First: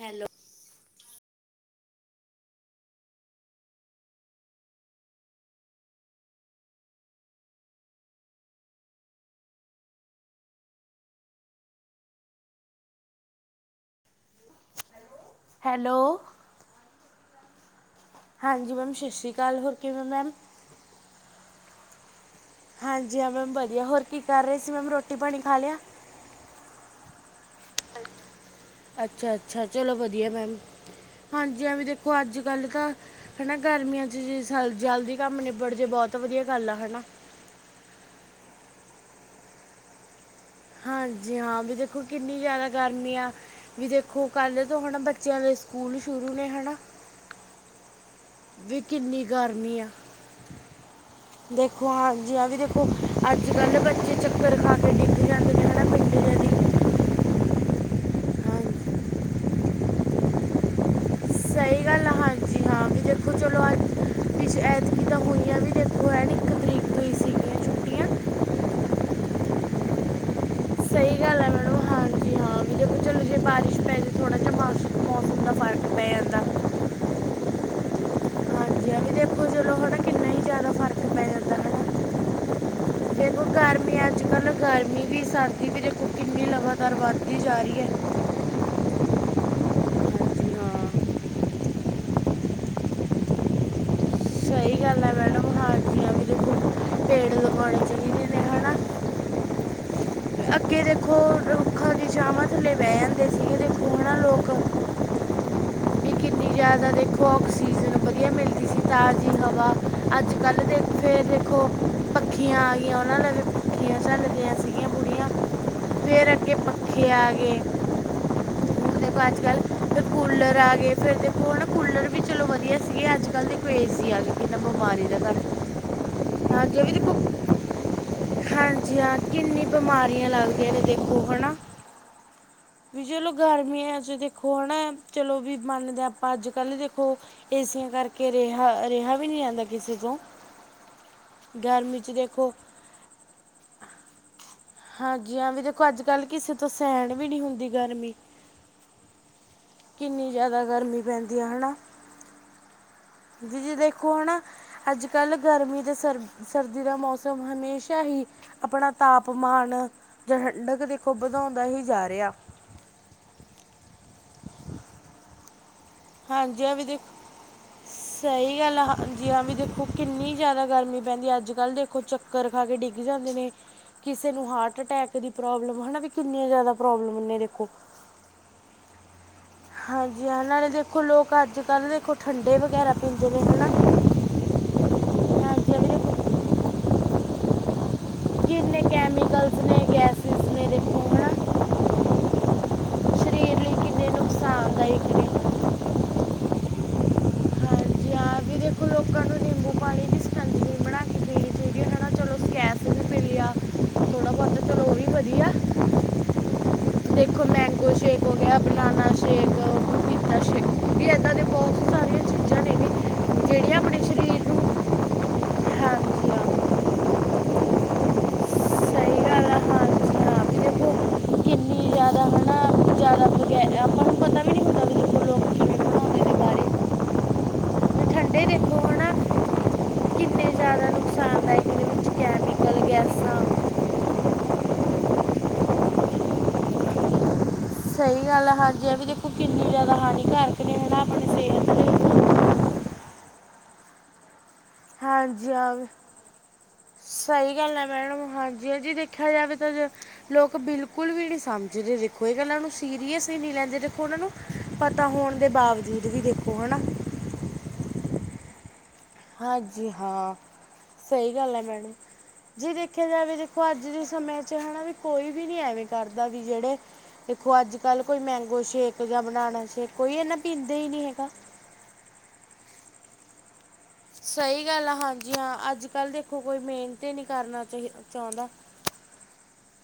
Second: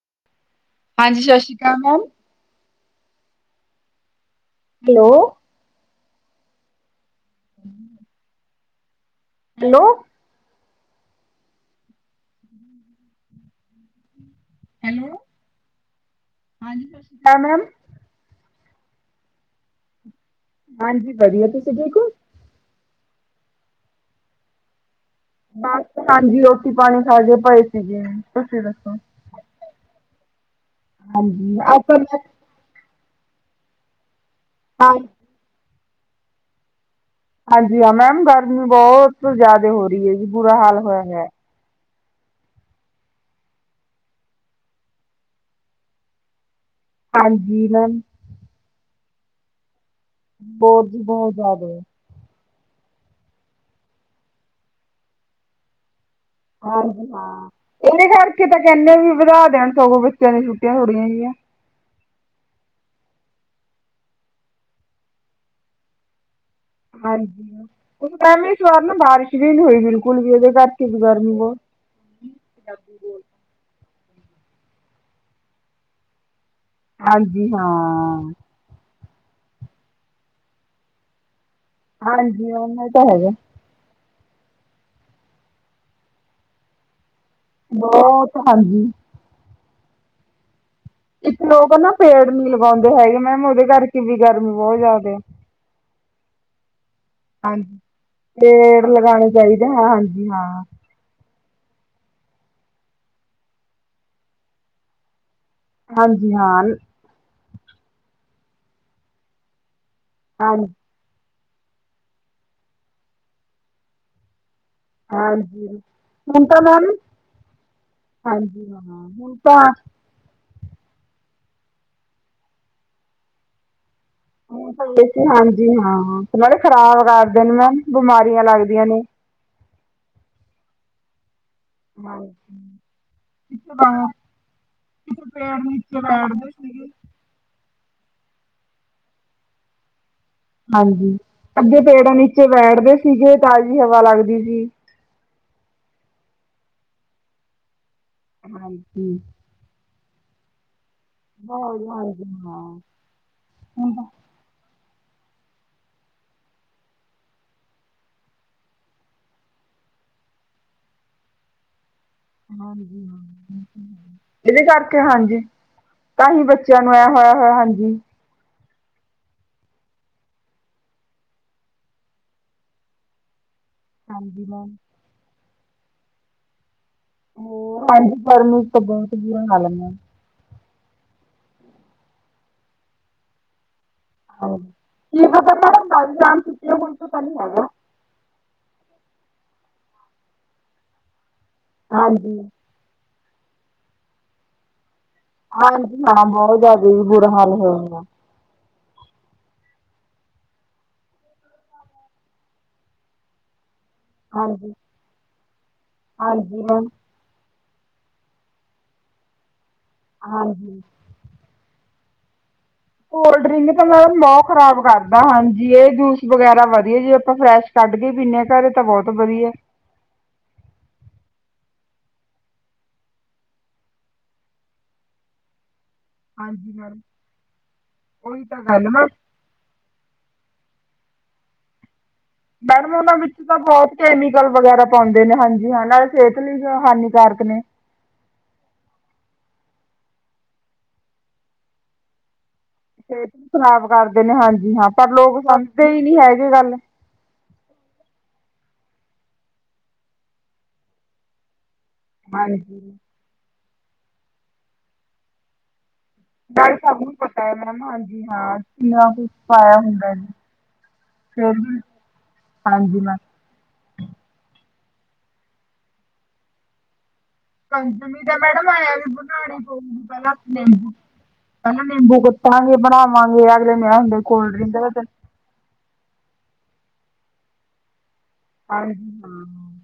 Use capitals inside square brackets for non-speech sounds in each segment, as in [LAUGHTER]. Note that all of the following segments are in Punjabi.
ਹੈਲੋ। ਹਾਂਜੀ, ਸਾਸਰੀ ਕਾਲ ma'am. Hello. [INAUDIBLE] Hello. Hello. Hello. ਹਾਂਜੀ, ਸਾਸਰੀ ਕਾਲ ਮੈਮ। ਹਾਂਜੀ ਮੈਮ ਸਸਰੀ ਕਾਲ, ਹੋਰ ਕਿਵੇਂ ਓ ਮੈਮ। ਹਾਂਜੀ ਵਦੀਆ ਤੁਸੀਂ ਠੀਕ ਓਂ। ਹਾਂਜੀ ਹਾਂ ਮੈਮ ਵਧੀਆ, ਹੋਰ ਕੀ ਕਰ ਰਏ ਸੀ ਮੈਮ ਰੋਟੀ ਪਾਨੀ ਖਾ ਲੇਆ। ਬਸ ਹਾਂਜੀ ਰੋਟੀ ਪਾਨੀ ਖਾ ਕੇ ਪਏ ਸੀਗੇ, ਤੁਸੀਂ ਦੱਸੋ ਅੱਛਾ-ਅੱਛਾ ਚਲੋ ਵਦੀਆ ਮੈਮ, ਹਾਂਜੀ ਐ ਵੀ ਅਸਲ ਵਿੱਚ ਦੇਖੋ ਅੱਜ ਗੱਲ ਤਾਂ ਹਨਾ ਗਰਮੀਆਂ ਚ ਜੇ ਹਾਂ ਜਲਦੀ ਕੰਮ ਨਿਬੜ ਜੇ ਬੋਤ ਵਦੀਆ ਗੱਲ ਆ ਹਨਾ। ਹਾਂਜੀ ਹਾਂ ਮੈਮ ਗਰਮੀ ਬੋਤ ਜਾਦੇ ਹੋ ਰਈ ਐ ਜੀ, ਬੁਰਾ ਹਾਲ ਹੋਏਆ ਪੇਆ। ਹਾਂਜੀ ਹਾਂ ਵੀ ਜੇ ਦੇਖੋ ਕਿੰਨੀ ਜਾਦਾ ਗਰਮੀ ਆ, ਵੀ ਦੇਖੋ ਕੱਲ ਤੋਂ ਹਨਾ ਬੱਚੇਆਂ ਦੇ ਸਕੂਲ ਸ਼ੁਰੂ ਨੇ ਹਨਾ। ਹਾਂਜੀ ਮੈਮ। ਵੀ ਕਿੰਨੀ ਗਰਮੀ ਆ ਬਹੁਤ ਜੀ ਬਹੁਤ ਜ਼ਿਆਦਾ ਦੇਖੋ, ਹਾਂਜੀ ਆ ਵੀ ਦੇਖੋ ਅੱਜ-ਕੱਲ ਦੇ ਬੱਚੇ ਚੱਕਰ ਖਾਦੇ ਡਿਗ ਜਾਂਦੇ। ਹਨਾ ਪਿੰਡ ਦੇ ਦੀ ਹਾਂਜੀ ਹਾਂ, ਏਦੇ ਕਰਕੇ ਤਾਂ ਹਾਂਜੀ ਕੈਂਦੇ ਵੀ ਵਧਾ ਦੇਣ ਸਗੋਂ, ਬੱਚਿਆਂ ਦੀ ਛੁੱਟੀਆਂ ਥੋੜੀਆਂ ਜੀਆਂ। ਸਈ ਗੱਲ ਆ, ਹਾਂਜੀ। ਹਾਂ ਵੀ ਦੇਖੋ ਚਲੋ ਅੱਜ ਐਦਕੀ ਤਾਂ ਹੋਈਆਂ ਵੀ ਦੇਖੋ, ਹੈ ਨੀ ਇੱਕ ਤਰੀਕ ਤੋਂ ਹੀ ਸੀਗੀਆਂ ਹਾਂਜੀ ਛੁੱਟੀਆਂ ਕੁਛ ਟੈਮ ਇਸ ਵਾਰ ਨਾ ਬਾਰਿਸ਼ ਵੀ ਨੀ ਹੋਈ ਬਿਲਕੁਲ ਵੀ ਇਦੇ ਕਰ ਸਈ ਗੱਲ ਐ ਮੈਡਮ। ਹਾਂਜੀ [INAUDIBLE] ਤੇ ਬਸ ਮੌਸਮ ਦਾ ਫ਼ਰਕ ਪੈ ਜਾਂਦਾ। ਹਾਂਜੀ ਹਾਂ। ਹਾਂਜੀ ਆ ਵੀ ਦੇਖੋ ਚਲੋ ਹਨਾ ਕਿੰਨਾ ਹੀ ਜਾਦਾ ਫ਼ਰਕ ਪੈ ਹਾਂਜੀ ਉਹਨਾਂ ਤਾਂ [UNINTELLIGIBLE] ਹੈਗਾ ਦੇਖੋ ਗਰਮਿਆਂ ਅੱਜ ਕੱਲ ਗਰਮੀ ਵੀ ਸਰਦੀ ਵੀ ਦੇਖੋ ਕਿੰਨੀ ਲਗਾਤਾਰ ਵੱਧਦੀ ਜਾ ਰੀ ਐ। ਬਹੁਤ ਹਾਂਜੀ। ਹਾਂਜੀ ਹਾਂ ਇੱਥੇ ਲੋਕ ਨਾ ਪੇੜ ਨੀ ਲਗਾਉਂਦੇ ਹੈਗੇ ਮੈਮ ਉਹਦੇ ਕਰਕੇ ਵੀ ਗਰਮੀ ਸਹੀ ਬੋਹਤ ਗੱਲ ਹੈ ਜਾਦਾ। ਮੈਡਮ ਹਾਂਜੀ ਹਾਂ ਵੀ ਬਿਲਕੁਲ। ਹਾਂਜ ਪੇੜ ਲਗਾਨੇ ਚਾਹੀਦੇ ਹਾਂ ਹਾਂਜੀ ਹਾਂ। ਖੋ ਰੁੱਖਾਂ ਦੀ ਛਾਵਾਂ ਥੱਲੇ ਬਹ ਜਾਂਦੇ ਸੀ ਗੇ ਦੇਖੋ ਹਨਾ ਲੋਕ। ਵੀ ਹਾਂਜੀ ਕਿੰਨੀ ਹਾਂ ਜਾਦਾ ਦੇਖੋ ਆਕਸੀਜਨ ਵਧੀਆ ਮਿਲਦੀ ਸੀ ਤਾਜ਼ੀ ਹਵਾ। ਅੱਜ ਕੱਲ੍ਹ ਹਾਂਜੀ ਦੇ ਫੇਰ ਦੇਖੋ ਪੱਖੀਆ ਆ ਗਈਆ ਉਹਨਾਂ ਨਾਲ ਫੇਰ ਪੱਖੀਆਂ ਝੱਲਦੀਆ ਦੀਆਂ ਬੂਰੀਆਂ ਹਾਂਜੀ ਫਿਰ ਹੁਣ ਅੱਗੇ ਤਾਂ ਮੈਮ ਪੱਖੇ ਆ ਗੇ। ਹਾਂਜੀ ਹਾਂ ਹੁਣ ਤਾਂ ਕੂਲਰ ਆ ਗੇ ਫੇਰ ਦੇਖੋ ਹਨਾ ਕੂਲਰ ਵੀ ਚਲੋ ਵਧੀਆ ਸੀਗੇ ਅੱਜ ਕੱਲ ਦੇਖੋ ਏ ਸੀ ਆ ਗੇ। ਹਾਂਜੀ ਹਾਂ ਨਾਲੇ ਅੱਗੇ ਵੀ ਖ਼ਰਾਬ ਦੇਖੋ ਕਰਦੇ ਨੇ ਮੈਮ ਬਿਮਾਰੀਆਂ ਲੱਗਦੀਆਂ ਹਾਂਜੀ ਨੇ। ਹਾਂ ਕਿੰਨੀ ਬਿਮਾਰੀਆ ਲੱਗਦੀਆ ਨੇ ਦੇਖੋ ਹਨਾ। ਹਾਂਜੀ। ਵੀ ਚਲੋ ਪਿੱਛੇ ਗਰਮੀਆਂ ਬਾ- ਚ ਪਿੱਛੇ ਦੇਖੋ ਹਨਾ ਚਲੋ ਵੀ ਪੇੜ ਨੀਚੇ ਮੰਨਦੇ ਆ ਆਪਾ ਅੱਜ ਬੈਠਦੇ ਕੱਲ ਸੀਗੇ ਦੇਖੋ ਏਸੀਆਂ ਕਰਕੇ ਰੇਹਾ-ਰੇਹਾ ਵੀ ਨੀ ਜਾਂਦਾ ਕਿਸੀ ਕੋ। ਹਾਂਜੀ ਅੱਗੇ ਪੇੜਾਂ ਨੀਚੇ ਬੈਠਦੇ ਸੀਗੇ ਤਾਜ਼ੀ ਹਵਾ ਲੱਗਦੀ ਸੀ। ਹਾਂਜੀ ਹਾਂ ਵੀ ਦੇਖੋ ਅੱਜ ਕੱਲ੍ਹ ਕਿਸੇ ਤੋਂ ਸਹਿਣ ਵੀ ਨੀ ਹੁੰਦੀ ਗਰਮੀ। ਹਾਂਜੀ। ਕਿੰਨੀ ਜਾਦਾ ਗਰਮੀ ਪੈਂਦੀ ਹੈ ਹਨਾ ਬਹੁਤ ਹਾਂਜੀ ਹਾਂ। ਜ ਜੀ ਹੁਣ ਤਾਂ ਦੇਖੋ ਹਨਾ। ਅੱਜ ਕੱਲ੍ਹ ਗਰਮੀ ਤੇ ਸਰ ਸਰਦੀ ਦਾ ਮੌਸਮ ਹਮੇਸ਼ਾ ਹੀ ਅਪਨਾ ਤਾਪ ਮਾਨ ਜਾ ਠੰਡਕ ਦੇਖੋ ਵਧਾਉਂਦਾ ਹੀ ਜਾ ਰਿਆ। ਹਾਂਜੀ ਏਦੇ ਕਰਕੇ ਹਾਂਜੀ। ਤਾਂ ਹੀ ਹਾਂਜੀ ਆ ਬੱਚਿਆਂ ਵੀ ਨੂੰ ਐ ਦੇਖੋ ਹੈ-ਹੈ ਹਾਂਜੀ। ਸਹੀ ਗੱਲ ਐ ਹਾਂਜੀ ਹਾਂ ਵੀ ਦੇਖੋ ਕਿੰਨੀ ਜਾਦਾ ਗਰਮੀ ਪੈਂਦੀ ਅੱਜ ਕੱਲ੍ਹ ਦੇਖੋ ਚੱ-‍- ਕਰ ਖਾ ਕੇ ਡਿੱਗ ਜਾਂਦੇ ਨੇ ਕਿਸੇ ਹਾਂਜੀ ਨੂੰ ਮੈਮ। ਹਾਰਟ ਅਟੈਕ ਦੀ ਪ੍ਰੋਬਲਮ ਹਨਾ ਵੀ ਕਿੰਨੀਆਂ ਜਾਦਾ ਪ੍ਰੋਬਲਮ ਨੇ ਦੇਖੋ ਹਾਂਜੀ ਗਰਮੀ ਚ ਤੇ ਬੋਹਤ ਬੁਰਾ ਹਾਲ ਹੈ ਮੈਮ। ਜੀ ਹਾਂ ਨਾਲੇ ਦੇਖੋ ਲੋਕ ਅੱਜ ਕੱਲ੍ਹ ਦੇਖੋ ਠੰਡੇ ਵਗੈਰਾ ਪੀਂਦੇ ਨੇ ਹਨਾ। ਹਾਂਜੀ ਹਾਂ ਵੀ ਦੇਖੋ [UNINTELLIGIBLE] ਕਿੰਨੇ ਕੈਮੀਿਕਲਸ ਨੇ ਗੈਸਿਸ ਨੇੇ ਦੇਖੋ ਹਨਾ। ਹਾਂਜੀ। ਸਰੀਰ ਲੀ ਕਿਨੇ ਨੁਕਸਾਨਦਾਇਕ ਨੇ। ਹਾਂਜੀ ਹਾਂ ਬੌਤ ਜਾਦਾ ਵੀ ਬੁਰਾ ਹਾਲ ਹੋਏਗਾ। ਹਾਂਜੀ ਹਾਂ ਵੀ ਦੇਖੋ ਲੋਕਾਂ ਨੂੰ ਨਿੰਬੂ ਪਾਣੀ ਵੀ ਸਕੰਜਵੀ ਸੀ ਬਨਾ ਕੇ ਪੀਣੀ ਚਾਹੀਦੀ ਏ ਹਨਾ ਚਲੋ [UNINTELLIGIBLE] ਥੋੜ੍ਹਾ ਬਹੁਤਾ ਹਾਂਜੀ, ਚਲੋ ਉਹ ਵੀ ਵਧੀਆ ਹਾਂਜੀ ਮੈਮ। ਦੇਖੋ ਮੈਂਗੋ ਸ਼ੇਕ ਹੋ ਗਿਆ, ਬਨਾਨਾ ਸ਼ੇਕ, ਪਪੀਤਾ ਸ਼ੇਕ ਹਾਂਜੀ। ਵੀ ਇੱਦਾਂ ਦੇ ਬਹੁਤ [INAUDIBLE] ਕੋਲਡ ਡ੍ਰਿੰਕ ਜਿਹੜੀਆਂ ਤਾਂ ਆਪਣੇ ਪਹਿਲੇ ਨਾਂ ਸਰੀਰ ਨੂੰ ਖ਼ਰਾਬ ਕਰਦਾ। ਹਾਂਜੀ ਇਹ ਜੂਸ ਹਾਂਜੀ ਹਾਂ ਵਗੈਰਾ ਵਧੀਆ, ਜੇ ਆਪਾਂ ਫਰੈਸ਼ ਕੱਢ ਕੇ ਪੀਦੇ ਹਾਂ ਘਰੇ ਤਾਂ ਬਹੁਤ ਸਹੀ ਗੱਲ ਵਧੀਆ। ਆ ਹਾਂਜੀ ਹਾਂ ਵੀ ਦੇਖੋ [UNINTELLIGIBLE] ਵੀ ਨਹੀਂ ਹੁੰਦਾ ਵੀ ਦੇਖੋ ਲੋਕ ਕਿਵੇਂ ਬਣਾਉਂਦੇ ਨੇ ਬਾਰੇ ਹਾਂਜੀ, ਹਾਂਜੀ ਤੇ ਠੰਡੇ ਓਹੀ ਤਾਂ ਦੇਖੋ ਗੱਲ ਏ ਹਨਾ ਬੱਸ। ਕਿੰਨੇ ਜ਼ਿਆਦਾ ਨੁਕਸਾਨਦਾਇਕ ਨੇ ਵਿੱਚ ਕੈਮੀਕਲ ਮੈਡਮ, ਉਹਨਾਂ ਵਿੱਚ ਗੈਸਾਂ ਤਾਂ ਬਹੁਤ ਕੈਮੀਕਲ, ਵਗੈਰਾ ਪਾਉਂਦੇ ਨੇ, ਹਾਂਜੀ ਹਾਂ ਨਾਲੇ ਸਿਹਤ ਲਈ ਹਾਨੀਕਾਰਕ ਨੇ। ਸਹੀ ਗੱਲ ਹੈ ਹਾਂਜੀ, ਇਹ ਵੀ ਦੇਖੋ ਕਿੰਨੀ ਜ਼ਿਆਦਾ ਹਾਨੀਕਾਰਕ ਨੇ ਹੈਨਾ। ਆਪਣੀ ਸਿਹਤ ਤੇ। ਸਿਹਤ ਖਰਾਬ ਕਰਦੇ ਨੇ ਹਾਂਜੀ ਹਾਂ। ਪਰ ਲੋਕ ਹਾਂਜੀ ਆ ਗਏ। ਸਮਝਦੇ ਹੀ ਨਹੀਂ ਹੈਗੇ ਗੱਲ ਸਹੀ ਗੱਲ ਹੈ, ਮੈਡਮ ਹਾਂਜੀ ਜੀ ਦੇਖਿਆ ਜਾਵੇ ਤਾਂ ਲੋਕ ਬਿਲਕੁਲ ਵੀ ਨੀ ਸਮਝਦੇ ਜੇ। ਕੋਈ ਗੱਲ ਏ, ਨੂੰ ਹਾਂਜੀ ਸੀਰੀਅਸ ਹੀ ਨਹੀਂ ਲੈਂਦੇ, ਦੇਖੋ ਉਹਨਾਂ ਨੂੰ ਪਤਾ ਹੋਣ ਦੇ ਬਾਵਜੂਦ ਵੀ ਦੇਖੋ। ਹੈ ਨਾਲ ਨਾ ਸਭ ਨੂੰ ਪਤਾ ਹੈ ਮੈ ਹਾਂਜੀ ਹਾਂ। [INAUDIBLE] ਹਾਂਜੀ, ਹੁੰਦਾ ਜੀ ਹਾਂ ਸਹੀ ਫਿਰ ਗੱਲ ਹੈ ਵੀ ਮੈਡਮ, ਜੀ ਹਾਂਜੀ ਦੇਖਿਆ ਮੈਮ ਜਾਵੇ ਜੇ ਦੇਖੋ। ਅੱਜ ਦੇ ਸਮੇਂ ਚ ਹੈਨਾ, ਵੀ ਕੋਈ ਵੀ ਨੀ ਐਵੇਂ ਕਰਦਾ ਵੀ ਜਿਹੜੇ ਦੇਖੋ। ਅੱਜ ਕੱਲ ਕੋਈ ਕੰਜਮੀ ਤਾਂ ਮੈਂਗੋ ਮੈਡਮ ਆਇਆ ਸ਼ੇਕ ਵੀ ਜਾਂ, ਬਣਾਉਣੀ ਬਣਾਣਾ ਸ਼ੇਕ, ਕੋਈ ਇਹਨਾ ਪੀਂਦੇ ਹੀ ਨਹੀਂ ਹੈਗਾ। ਹੈਨਾ ਨਿੰਬੂ ਕੁੱਟਾਂਗੇ ਬਣਾਵਾਂਗੇ ਅਗਲੇ ਨੂੰ ਇਹ ਹੁੰਦੇ ਕੋਲਡੀਰੀਨ ਜੀ ਹਾਂ ਅੱਜ ਕੱਲ੍ਹ ਦੇਖੋ। ਕੋਈ ਮਿਹਨਤ ਨਹੀਂ ਕਰਨਾ ਚਾਹੀ ਚਾਹੁੰਦਾ। ਹਾਂਜੀ ਹਾਂ [UNINTELLIGIBLE]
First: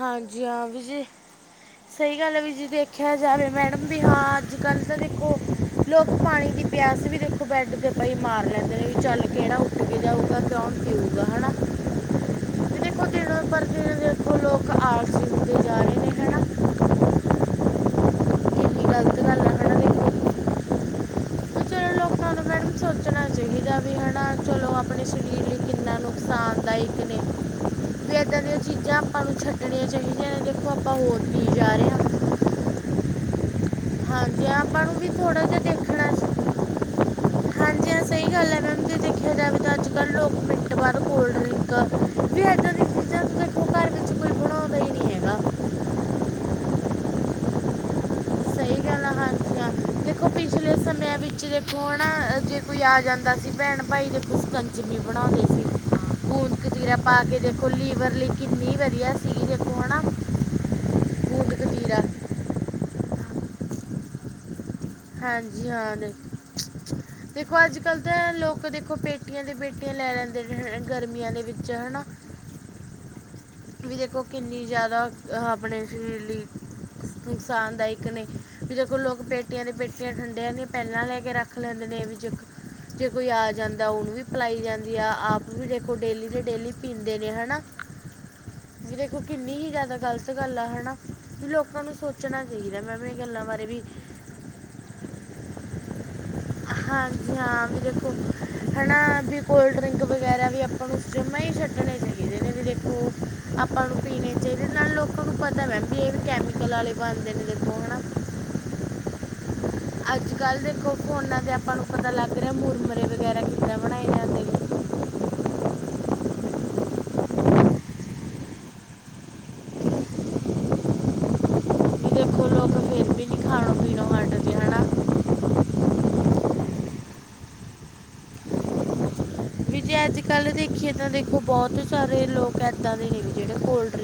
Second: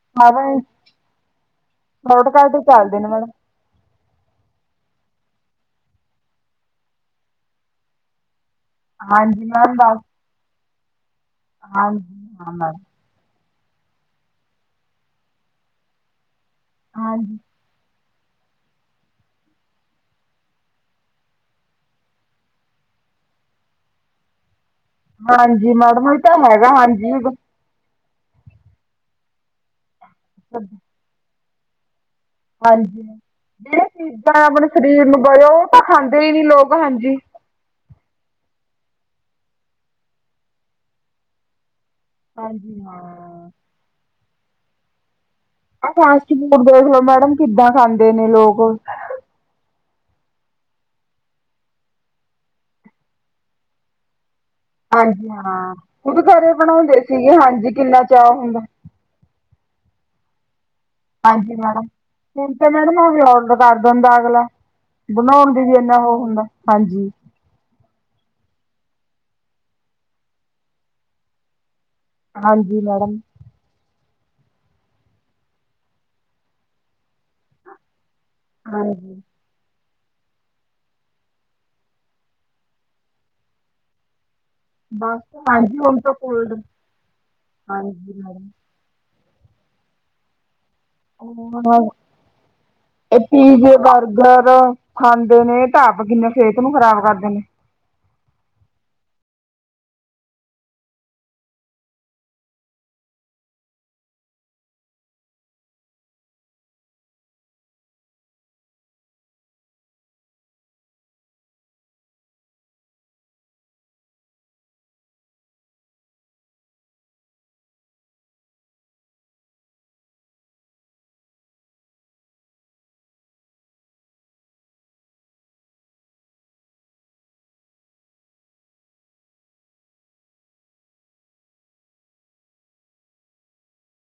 ਹਾਂਜੀ ਸਾਰੇ ਹਾਂ ਵੀਰ ਜੀ, ਸਹੀ ਗੱਲ ਹੈ। ਵੀਰ ਸ਼ੋਰਟਕੱਟ ਹੀ ਜੀ ਚੱਲਦੇ ਨੇ ਦੇਖਿਆ ਮੈਡਮ ਜਾਵੇ ਮੈਂ ਬਿ ਹਾਂ ਅੱਜ ਕੱਲ੍ਹ ਤਾਂ ਦੇਖੋ। ਲੋਕ ਪਾਣੀ ਦੀ ਪਿਆਸ ਵੀ ਦੇਖੋ। ਬੈਡ ਤੇ ਪਏ ਮਾਰ ਲੈਂਦੇ ਨੇ ਵੀ ਕੇੜਾ ਚੱਲ ਹਾਂਜੀ ਕਿਹੜਾ ਉੱਠ ਮੈਮ ਕੇ ਬਸ ਜਾਊਗਾ। ਕੌਣ ਪੀਊਗਾ ਹੈਨਾ। ਹਾਂਜੀ ਆ [INAUDIBLE] ਦੇਖੋ, ਦਿਨ ਪਰ ਦਿਨ ਦੇਖੋ ਲੋਕ ਆਲਸੀ। ਹੋਦੇ ਜਾ ਰਹੇ ਨੇ ਹੈਨਾ। ਹਾਂਜੀ ਕੀ ਗਲਤ ਗੱਲ ਹੈਣਾ ਦੇਖੋ ਤੁਸੀਂ [UNINTELLIGIBLE] ਚਲ ਲੋਕਾਂ ਨੂੰ ਮੈਡਮ, ਸੋਚਣਾ ਚਾਹੀਦਾ ਵੀ ਹੈਨਾ। ਚਲੋ, ਆਪਣੇ ਸਰੀਰ ਲਈ ਹਾਂਜੀ ਕਿੰਨਾ ਮੈਡਮ ਇਹ ਤਾਂ ਹੈਗਾ ਨੁਕਸਾਨਦਾਇਕ ਹਾਂਜੀ ਨੇ। ਵੀ ਇਦਾਂ ਦੀਆਂ ਚੀਜ਼ਾਂ, ਆਪਾਂ ਨੂੰ ਛੱਡਣੀਆਂ ਚਾਹੀਦੀਆਂ ਨੇ। ਦੇਖੋ ਆਪਾਂ ਹੋਰ ਪੀ ਜਾ ਰਹੇ ਹਾਂ। ਹਾਂਜੀ, ਜਿਹੜੀਆਂ ਚੀਜ਼ਾਂ, ਹਾਂਜੀ ਆਪਣੇ ਆਪਾਂ ਸਰੀਰ ਵੀ ਨੂੰ ਥੋੜਾ ਗਯਓ। ਜਿਹਾ ਉਹ ਤਾਂ ਖਾਂਦੇ ਦੇਖਣਾ ਹੀ ਨੀ ਲੋਕ ਹਾਂਜੀ ਹਾਂਜੀ, ਹਾਂ ਸਹੀ ਗੱਲ ਹੈ। ਮੈਮ ਜੇ ਦੇਖਿਆ ਜਾਵੇ ਤਾਂ ਅੱਜ ਕੱਲ੍ਹ ਲੋਕ ਮਿੰਟ ਬਾਦ ਕੋਲਡੀਡਿੰਕ ਹਾਂਜੀ ਹਾਂ। ਇਹਦੇ ਚ ਕੋਈ ਬਣਾਉਂਦਾ ਹੀ ਨਹੀਂ ਹੈਗਾ। ਆ ਫਾਸਟ ਫੂਡ, ਦੇਖਲੋ ਮੈਡਮ ਕਿੱਦਾਂ ਖਾਂਦੇ ਨੇ ਲੋਕ। ਸਹੀ ਗੱਲ ਆ ਹਾਂਸੀਆਂ, ਦੇਖੋ ਪਿਛਲੇ ਸਮਿਆਂ ਵਿੱਚ। ਜੀ ਦੇਖੋ ਨਾ, ਜੇ ਕੋਈ ਆ ਜਾਂਦਾ ਸੀ ਭੈਣ ਭਾਈ ਦੇ ਪੁਸਕਣ ਹਾਂਜੀ ਬਣਾਉਂਦੇ ਸੀ। ਹਾਂ ਖੁਦ ਘਰੇ ਗੋਦਂ ਕਤੀਰਾ ਬਣਾਉਂਦੇ ਸੀਗੇ ਪਾਕੇ ਦੇਖੋ ਹਾਂਜੀ ਕਿੰਨਾ ਲੀਵਰ ਲਈ ਚਾਅ ਹੁੰਦਾ ਕਿੰਨੀ ਵ ਦਿਆ ਸੀ। ਦੇਖੋ ਹੈਨਾ ਹਾਂਜੀ ਮੈਡਮ ਹੁਣ ਤੇ ਮੈਡਮ ਅਗਲਾ ਔਡਰ ਕਰ ਦੇਂਦਾ ਅਗਲਾ। ਬਣਾਉਣ ਦੀ ਹਾਂਜੀ ਵੀ ਹਾਂ ਇਨਾਂ ਦੇ- ਉਹ ਹੁੰਦਾ। ਹਾਂਜੀ ਦੇਖੋ ਅੱਜ ਕੱਲ੍ਹ ਤਾਂ ਲੋਕ, ਦੇਖੋ ਪੇਟੀਆਂ ਦੀ ਪੇਟੀਆਂ ਲੈ ਲੈਂਦੇ ਨੇ। ਗਰਮੀਆਂ ਦੇ ਵਿੱਚ ਹੈ ਨਾ। ਹਾਂਜੀ, ਮੈਡਮ ਵੀ ਦੇਖੋ ਕਿੰਨੀ ਜ਼ਿਆਦਾ ਆਪਣੇ ਸਰੀਰ ਲਈ ਨੁਕਸਾਨਦਾਇਕ ਨੇ। ਜਦੋਂ ਹਾਂਜੀ ਲੋਕ ਪੇਟੀਆਂ ਦੇ ਪੇਟੀਆਂ ਠੰਡਿਆਂ ਦੀਆਂ ਪਹਿਲਾਂ ਲੈ ਕੇ ਰੱਖ ਲੈਂਦੇ ਨੇ। ਜੇ ਕੋਈ ਆ ਜਾਂਦਾ ਉਹਨੂੰ ਵੀ ਪਿਲਾਈ ਜਾਂਦੀ ਆ ਬਸ ਆਪ ਵੀ ਹਾਂਜੀ ਦੇਖੋ ਹੁਣ ਤਾਂ ਡੇਲੀ ਤੇ ਕੋਲਡ ਡੇਲੀ ਪੀਂਦੇ ਨੇ। ਹਨਾ। ਹਾਂਜੀ, ਹਾਂ। ਦੇਖੋ ਕਿੰਨੀ ਹੀ ਜ਼ਿਆਦਾ ਗ਼ਲਤ ਗੱਲ ਆ ਹਨਾ। ਵੀ ਲੋਕਾਂ ਨੂੰ ਸੋਚਣਾ ਚਾਹੀਦਾ ਮੈਮ ਇਹ ਗੱਲਾਂ ਬਾਰੇ ਪੀਜ਼ੇ, ਵੀ ਬਰਗਰ ਖਾਂਦੇ ਨੇ। ਆਪ ਕਿੰਨੇ ਸਿਹਤ ਨੂੰ ਖਰਾਬ ਕਰਦੇ ਹਾਂਜੀ ਨੇ। ਹਾਂ ਵੀ ਦੇਖੋ। ਹਨਾ, ਵੀ ਕੋਲਡ ਡਰਿੰਕ ਵਗੈਰਾ ਵੀ ਆਪਾਂ ਨੂੰ ਉਸ ਜਮਾ ਹੀ ਛੱਡਣੇ ਚਾਹੀਦੇ ਨੇ ਵੀ ਦੇਖੋ। ਆਪਾਂ ਨੂੰ ਪੀਣੇ ਚਾਹੀਦੇ ਨਾਲ ਲੋਕਾਂ ਨੂੰ ਪਤਾ ਵੈ ਵੀ ਇਹ ਵੀ ਕੈਮੀਕਲ ਵਾਲੇ ਬਣਦੇ ਨੇ ਦੇਖੋ ਹਨਾ। ਅੱਜ ਕੱਲ੍ਹ ਦੇਖੋ ਫੋਨਾਂ ਤੇ ਆਪਾਂ ਨੂੰ ਪਤਾ ਲੱਗ ਰਿਹਾ ਮੁਰਮੁਰਰੇ ਵਗੈਰਾ ਕਿੱਦਾਂ ਬਣਾਏ ਨੇ। ਜਾਂਦੇ ਵੀ ਦੇਖੋ ਲੋਕ ਫਿਰ ਵੀ ਨਹੀਂ ਖਾਣੋ ਪੀਣੋ ਹਟਦੇ ਹਨਾ ਵੀ ਜੇ ਅੱਜ ਕੱਲ੍ਹ ਦੇਖੀਏ ਤਾਂ ਦੇਖੋ ਬਹੁਤ ਸਾਰੇ ਲੋਕ ਇੱਦਾਂ ਦੇ ਨੇ ਜਿਹੜੇ ਕੋਲਡ ਡਰਿੰਕ